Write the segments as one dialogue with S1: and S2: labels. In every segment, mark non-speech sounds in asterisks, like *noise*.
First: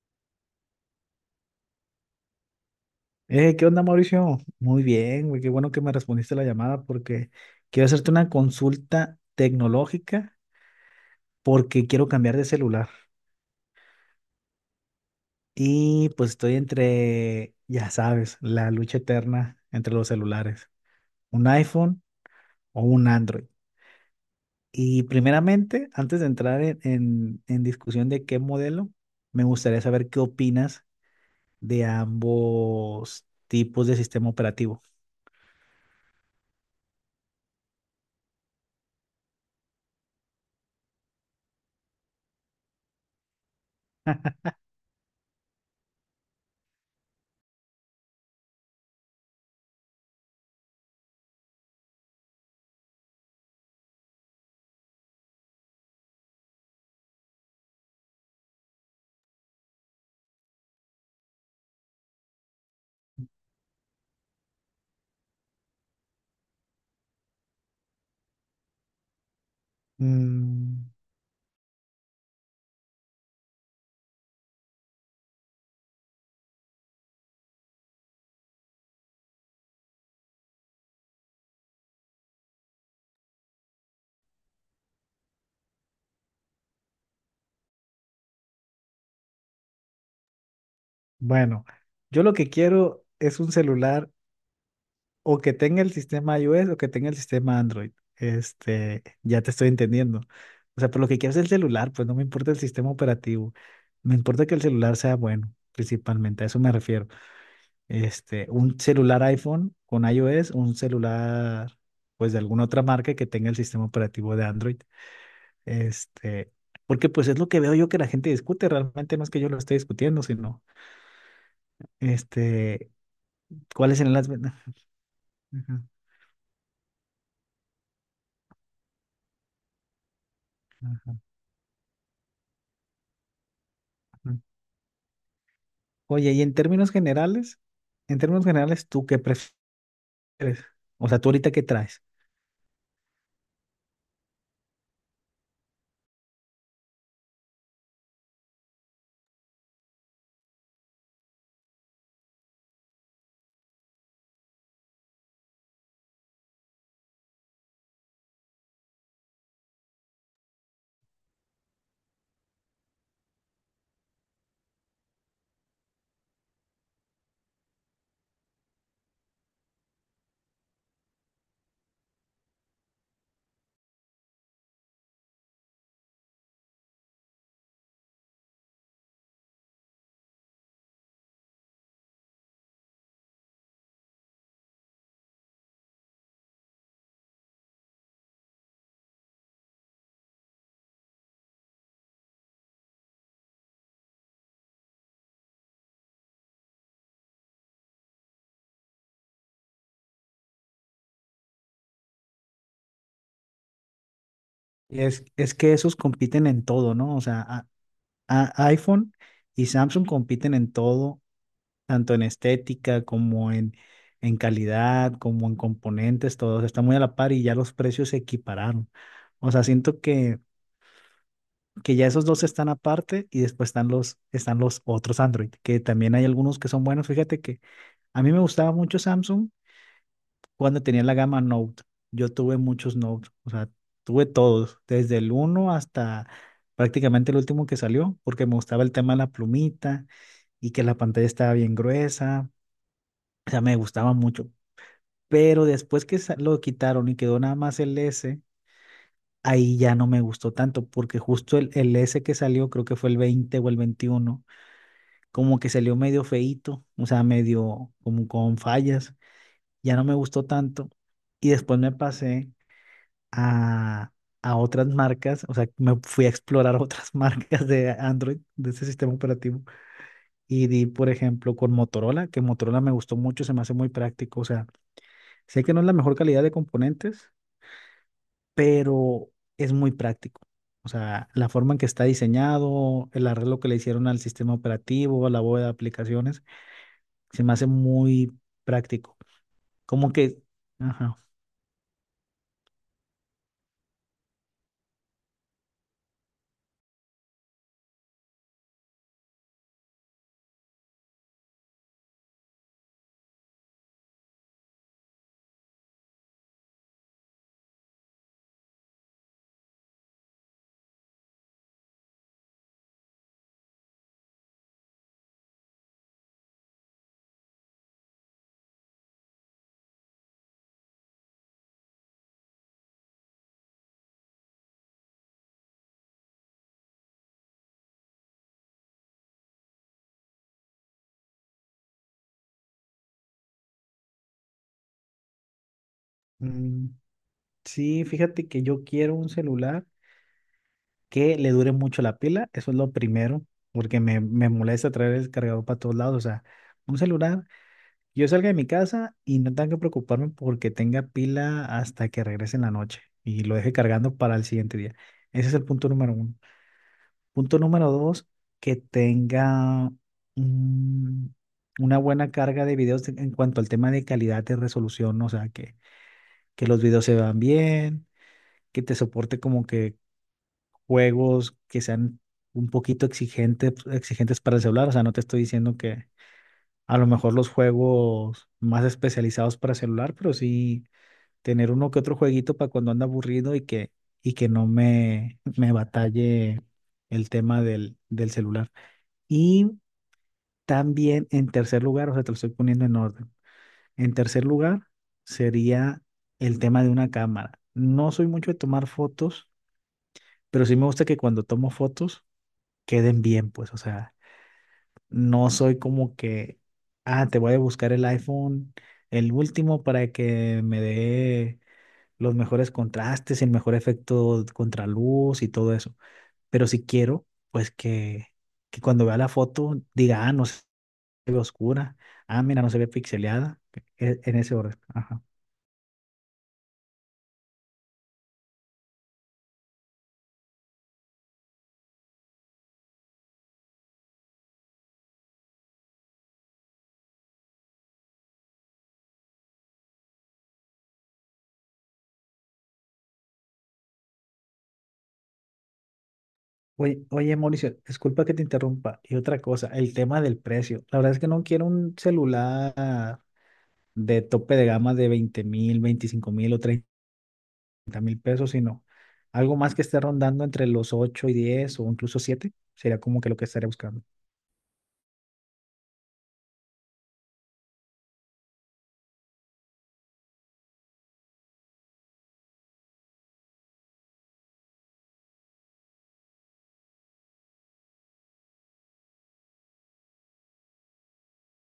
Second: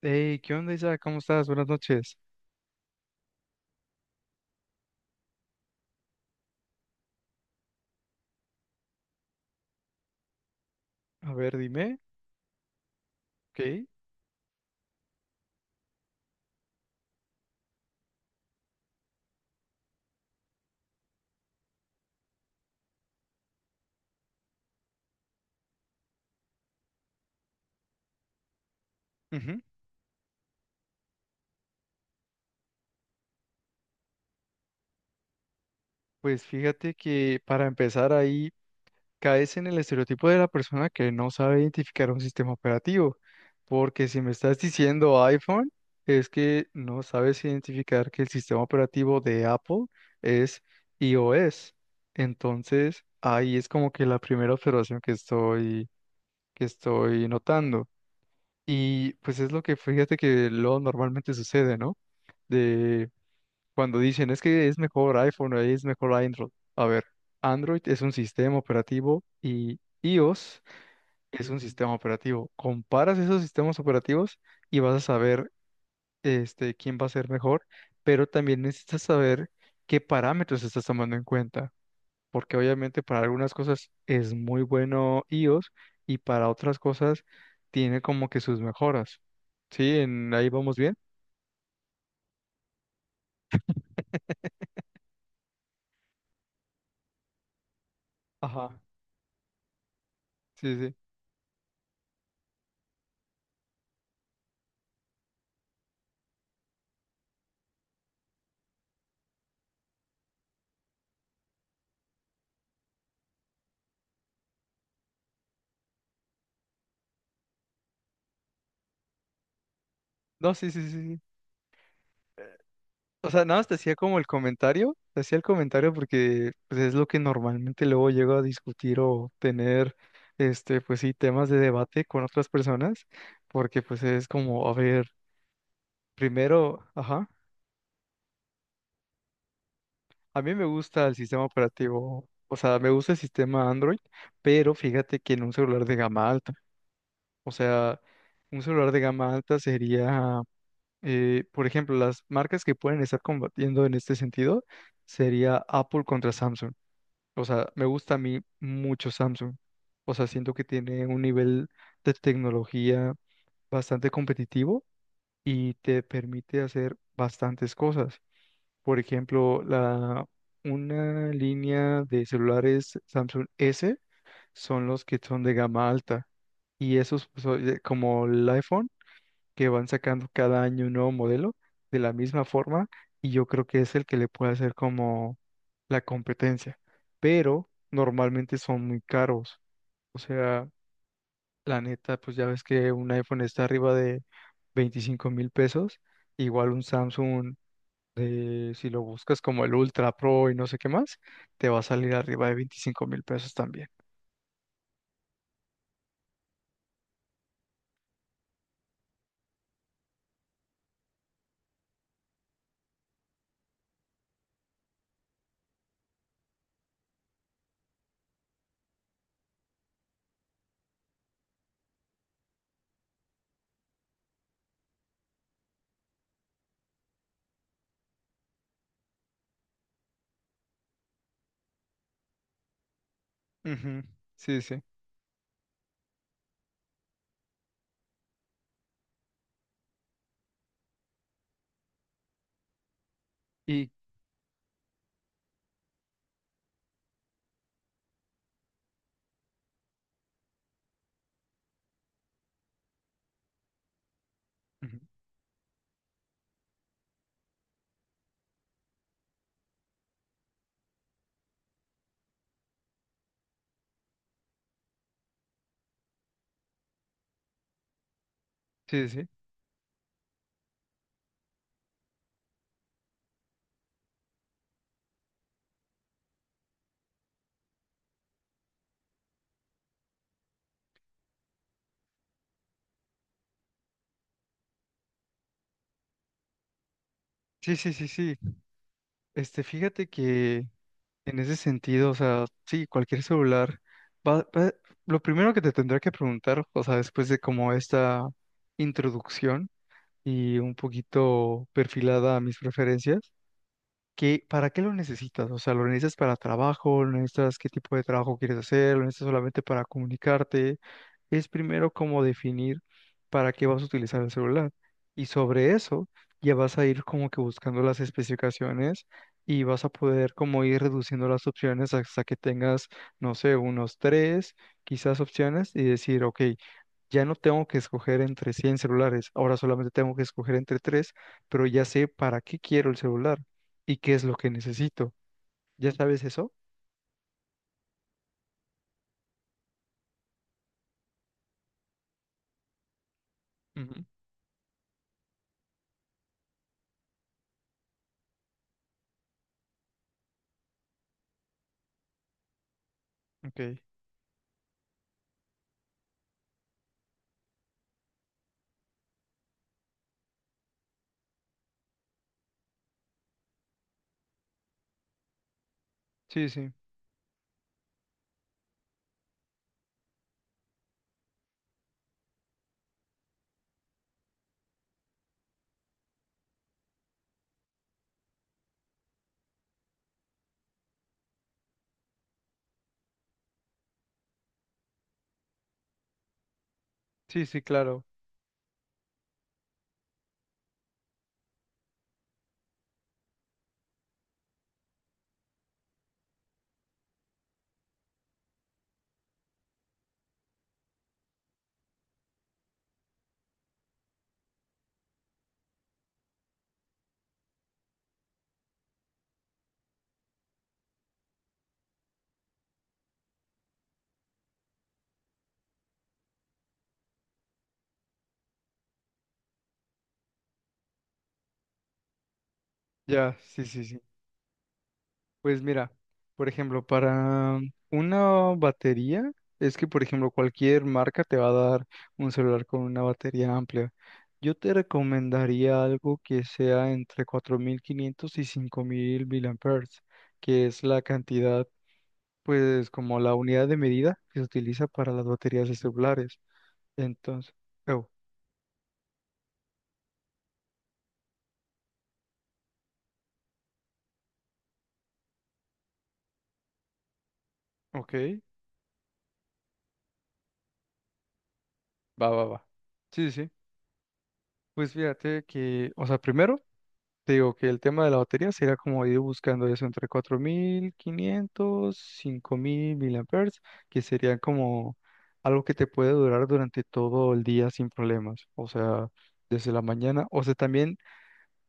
S1: Hey, ¿qué onda, Isa? ¿Cómo estás? Buenas noches.
S2: ¿Qué onda, Mauricio? Muy bien, güey, qué bueno que me respondiste la llamada porque quiero hacerte una consulta tecnológica
S1: A ver,
S2: porque
S1: dime.
S2: quiero cambiar de celular.
S1: Ok.
S2: Y pues estoy entre, ya sabes, la lucha eterna entre los celulares, un iPhone o un Android. Y primeramente, antes de entrar en discusión de qué modelo, me
S1: Ujú.
S2: gustaría saber qué opinas de ambos tipos de sistema operativo.
S1: Pues fíjate que para empezar ahí caes en el estereotipo de la persona que no sabe identificar un sistema operativo. Porque si me estás diciendo iPhone, es que no sabes identificar que el sistema operativo de Apple es iOS. Entonces, ahí es como que la primera observación que estoy notando. Y pues es lo que fíjate que luego normalmente sucede, ¿no? De cuando dicen, es que es mejor iPhone o es mejor Android. A ver, Android es un sistema operativo y iOS
S2: Mm.
S1: es un sistema operativo. Comparas esos sistemas operativos y vas a saber quién va a ser mejor, pero también necesitas saber qué parámetros estás tomando en cuenta porque obviamente para algunas cosas es muy bueno iOS y para otras cosas tiene como que sus mejoras. ¿Sí? Ahí vamos bien.
S2: Bueno, yo lo que quiero es un celular o que tenga el sistema iOS o que tenga el sistema Android.
S1: Ajá.
S2: Este, ya te estoy entendiendo.
S1: Sí,
S2: O sea,
S1: sí.
S2: pero lo que quiero es el celular, pues no me importa el sistema operativo. Me importa que el celular sea bueno, principalmente, a eso me refiero. Este, un celular iPhone con iOS, un celular, pues de alguna otra marca que tenga el sistema operativo de Android. Este, porque pues es lo que veo yo que la gente discute, realmente no es que yo lo esté discutiendo,
S1: No,
S2: sino,
S1: sí, sí, sí. Sí.
S2: este,
S1: O sea, nada más te hacía
S2: ¿cuáles serán
S1: como el
S2: las ventajas?
S1: comentario, te hacía el
S2: Ujú,
S1: comentario porque pues, es lo que normalmente luego llego a discutir o tener, pues sí,
S2: ujú,
S1: temas de debate con otras personas, porque pues es
S2: ujú.
S1: como, a ver,
S2: Oye, y
S1: primero, ajá.
S2: en términos generales, ¿tú qué prefieres?
S1: A mí me gusta
S2: O
S1: el
S2: sea, ¿tú
S1: sistema
S2: ahorita qué traes?
S1: operativo, o sea, me gusta el sistema Android, pero fíjate que en un celular de gama alta, o sea, un celular de gama alta sería, por ejemplo, las marcas que pueden estar combatiendo en este sentido sería Apple contra Samsung. O sea, me gusta a mí mucho Samsung. O sea, siento que tiene un nivel de tecnología bastante competitivo y te permite hacer bastantes cosas. Por ejemplo, una línea de celulares Samsung S son los que son de gama alta. Y esos, pues, como el iPhone, que van sacando cada año un nuevo modelo de la misma forma. Y yo creo que es el que le puede hacer como la competencia. Pero normalmente son muy caros. O sea, la neta, pues ya ves que un iPhone está arriba de 25 mil pesos. Igual un Samsung si lo buscas como el Ultra Pro y no sé qué más, te va a salir arriba de 25 mil pesos también.
S2: Es que esos compiten en todo, ¿no? O sea, iPhone y Samsung compiten en todo, tanto en estética como en calidad, como en componentes, todos están muy a la par y ya los precios se equipararon. O sea, siento que ya esos dos están aparte y después están están los otros Android, que también hay algunos que son buenos. Fíjate que a mí me gustaba mucho Samsung cuando tenía la gama Note. Yo tuve muchos Note, o sea,
S1: Ujú.
S2: tuve
S1: Sí,
S2: todos,
S1: sí.
S2: desde el uno hasta prácticamente el último que salió, porque me gustaba el tema de la plumita y que la pantalla estaba bien gruesa, o sea, me
S1: Y
S2: gustaba mucho. Pero después que lo quitaron y quedó nada más el S, ahí ya no me gustó tanto, porque justo el S que salió, creo que fue el 20 o el 21,
S1: ujú,
S2: como que salió medio feíto, o sea, medio como con fallas, ya no me gustó tanto. Y después me pasé a, a otras marcas, o sea, me fui a explorar otras *laughs* marcas de Android, de ese
S1: sí,
S2: sistema
S1: sí.
S2: operativo, y di, por ejemplo, con Motorola, que Motorola me gustó mucho, se me hace muy práctico, o sea, sé que no es la mejor calidad de componentes, pero es muy práctico. O sea, la forma en que está diseñado, el arreglo que le hicieron al sistema operativo, a la bóveda de aplicaciones, se me hace
S1: Sí, sí, sí,
S2: muy
S1: sí.
S2: práctico.
S1: Fíjate
S2: Como que,
S1: que
S2: ajá.
S1: en ese sentido, o sea, sí, cualquier celular va, va- lo primero que te tendrá que preguntar, o sea, después de como esta introducción y un poquito perfilada a mis preferencias, ¿qué, para qué lo necesitas? O sea, ¿lo necesitas para trabajo? ¿Lo necesitas qué tipo de trabajo quieres hacer? ¿Lo necesitas solamente para comunicarte? Es primero como definir para qué vas a utilizar el celular. Y sobre eso ya vas a ir como que buscando las especificaciones y vas a poder como ir reduciendo las opciones hasta que tengas, no sé, unos tres, quizás opciones y decir, ok, ya no tengo que escoger entre 100 celulares, ahora solamente tengo que escoger entre tres, pero ya sé para qué quiero el celular y qué es lo que necesito. ¿Ya sabes eso?
S2: Mm, sí, fíjate que yo quiero un celular que le dure mucho la pila, eso es lo primero, porque
S1: Ujú.
S2: me molesta traer el cargador para todos lados, o sea, un celular, yo salga de mi casa y no tengo que preocuparme porque tenga pila hasta que regrese en la noche y lo deje
S1: Ok.
S2: cargando para el siguiente día. Ese es el punto número uno. Punto número dos, que tenga mm, una buena carga de videos en cuanto al tema de calidad de resolución, o sea, que,
S1: Sí,
S2: que
S1: sí.
S2: los videos se vean bien, que te soporte como que juegos que sean un poquito exigentes, exigentes para el celular. O sea, no te estoy diciendo que a lo mejor los juegos más especializados para celular, pero sí tener uno que otro jueguito para cuando anda aburrido y que no me batalle el
S1: Sí, sí,
S2: tema del,
S1: claro.
S2: del celular. Y también en tercer lugar, o sea, te lo estoy poniendo en orden. En tercer lugar sería el tema de una cámara. No soy mucho de tomar fotos, pero sí me gusta que cuando tomo fotos queden bien, pues, o sea, no soy como que, ah, te voy a buscar el iPhone, el último, para que me dé los mejores contrastes, el mejor efecto contraluz y todo eso. Pero si quiero, pues que, cuando vea la foto diga, ah, no se ve oscura, ah, mira, no se ve
S1: Ya,
S2: pixeleada,
S1: sí, sí, sí.
S2: en ese orden. Ajá.
S1: Pues mira, por ejemplo, para una batería, es que, por ejemplo, cualquier marca te va a dar un celular con una batería amplia. Yo te recomendaría algo que sea entre 4500 y 5000 miliamperes, que es la cantidad, pues como la unidad de medida que se utiliza para las baterías de celulares.
S2: Oye, oye,
S1: Entonces,
S2: Mauricio,
S1: oh,
S2: disculpa que te interrumpa. Y otra cosa, el tema del precio. La verdad es que no quiero un celular de tope de gama de 20,000, 25,000 o treinta
S1: ok,
S2: mil pesos, sino algo más que esté rondando entre los 8 y 10 o incluso
S1: va, va,
S2: siete
S1: va.
S2: sería como que
S1: Sí,
S2: lo
S1: sí,
S2: que
S1: sí.
S2: estaría buscando.
S1: Pues fíjate que, o sea, primero te digo que el tema de la batería sería como ir buscando eso entre 4500, 5000 miliamperes, que sería como algo que te puede durar durante todo el día sin problemas, o sea, desde la mañana. O sea, también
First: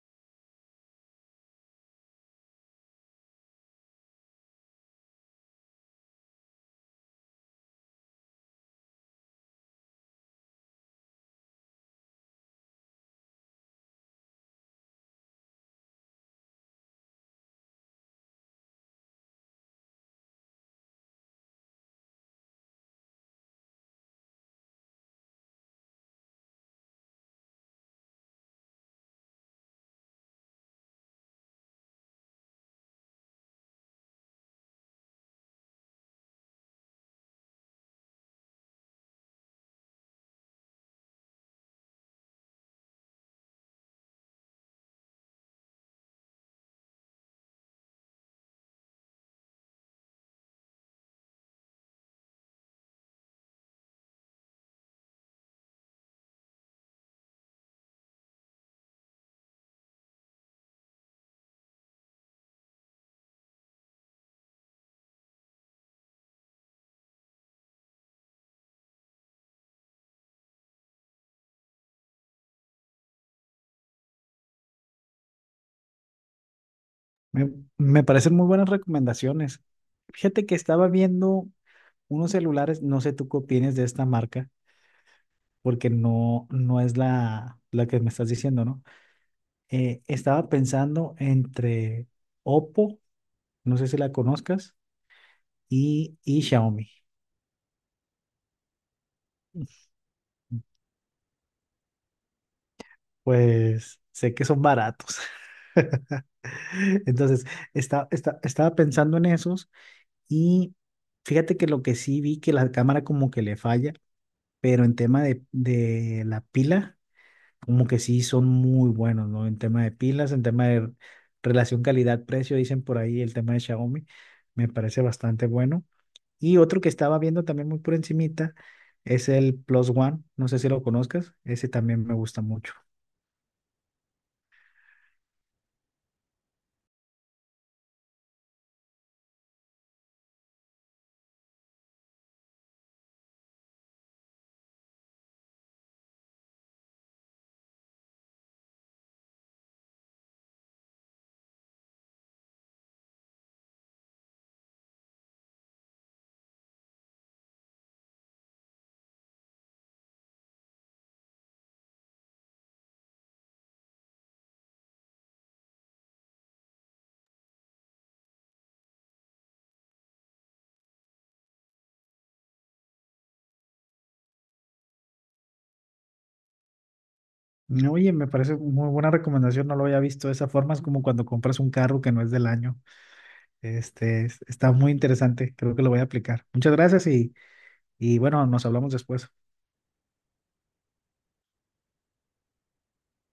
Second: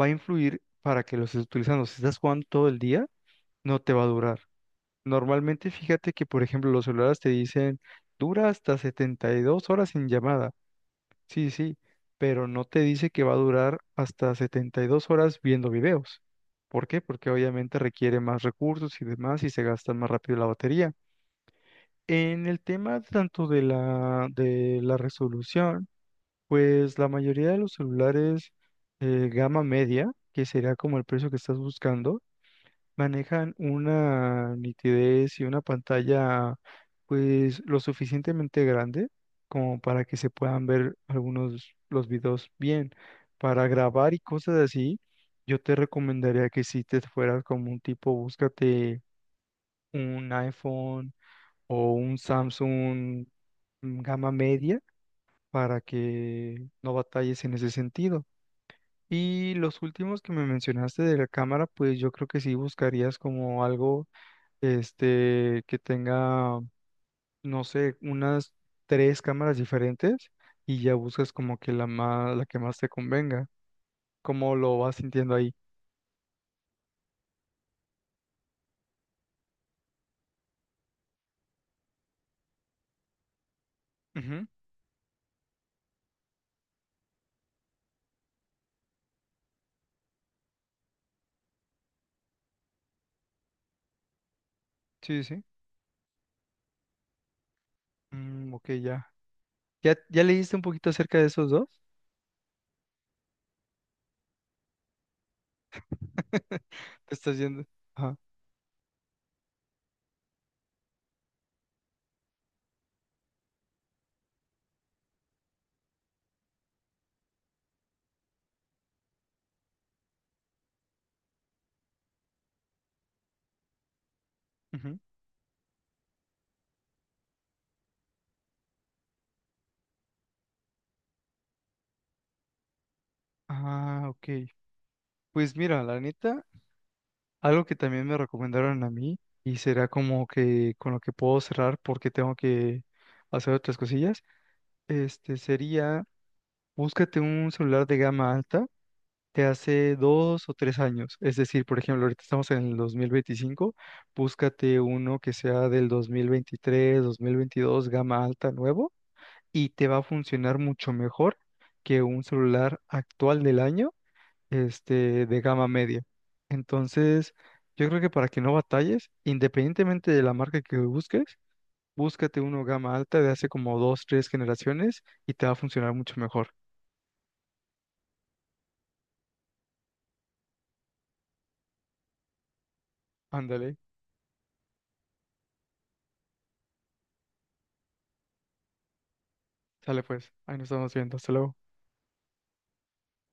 S1: va a influir para que los estés utilizando. Si estás jugando todo el día, no te va a durar. Normalmente fíjate que, por ejemplo, los celulares te dicen dura hasta 72 horas en llamada. Sí, sí, pero no te dice que va a durar hasta 72 horas viendo videos. ¿Por qué? Porque obviamente requiere más recursos y demás y se gasta más rápido la batería. En el tema tanto de la resolución, pues la mayoría de los celulares, gama media, que sería como el precio que estás buscando, manejan una nitidez y una pantalla pues lo suficientemente grande como para que se puedan ver algunos los videos bien. Para grabar y cosas así, yo te recomendaría que si te fueras como un tipo, búscate un iPhone o un Samsung, gama media, para que no batalles en ese sentido. Y los últimos que me mencionaste de la cámara, pues yo creo que sí buscarías como algo, que tenga, no sé, unas tres cámaras diferentes y ya buscas como que la más, la que más te convenga, cómo lo vas sintiendo ahí.
S2: Me, me parecen muy buenas recomendaciones. Fíjate que estaba viendo unos celulares, no sé tú qué opinas de esta
S1: Ujú.
S2: marca, porque no es la que me estás diciendo, ¿no? Estaba pensando entre Oppo, no sé si la conozcas,
S1: Sí, sí.
S2: y Xiaomi.
S1: Mm, ok, ya. ¿Ya leíste un poquito acerca de esos dos?
S2: Pues sé que son baratos. *laughs*
S1: *laughs* Te estás
S2: Entonces,
S1: yendo.
S2: está,
S1: Ajá.
S2: estaba pensando en esos y fíjate que lo que sí vi que la cámara como que le falla, pero en tema de la pila, como que sí son muy buenos, ¿no? En tema de pilas, en tema de relación calidad-precio, dicen por ahí el tema de Xiaomi, me
S1: Ujú.
S2: parece bastante bueno. Y otro que estaba viendo también muy por encimita es el Plus One, no sé si lo conozcas, ese también me gusta mucho.
S1: Ah, ok. Pues mira, la neta, algo que también me recomendaron a mí y será como que con lo que puedo cerrar, porque tengo que hacer otras cosillas, este sería: búscate un celular de gama alta de hace dos o tres años. Es decir, por ejemplo, ahorita estamos en el 2025, búscate uno que sea del 2023, 2022, gama alta nuevo, y te va a funcionar mucho mejor que un celular actual del año, de gama media. Entonces, yo creo que para que no batalles, independientemente de la marca que busques, búscate uno gama alta de hace como dos, tres generaciones y te va a funcionar mucho mejor.
S2: No, oye, me parece muy buena recomendación, no lo había visto de esa forma, es como cuando compras un carro que no es del año.
S1: Ándale.
S2: Este, está muy interesante, creo que lo voy a aplicar. Muchas gracias y, bueno, nos hablamos después.
S1: Sale pues, ahí nos estamos viendo. Hasta luego.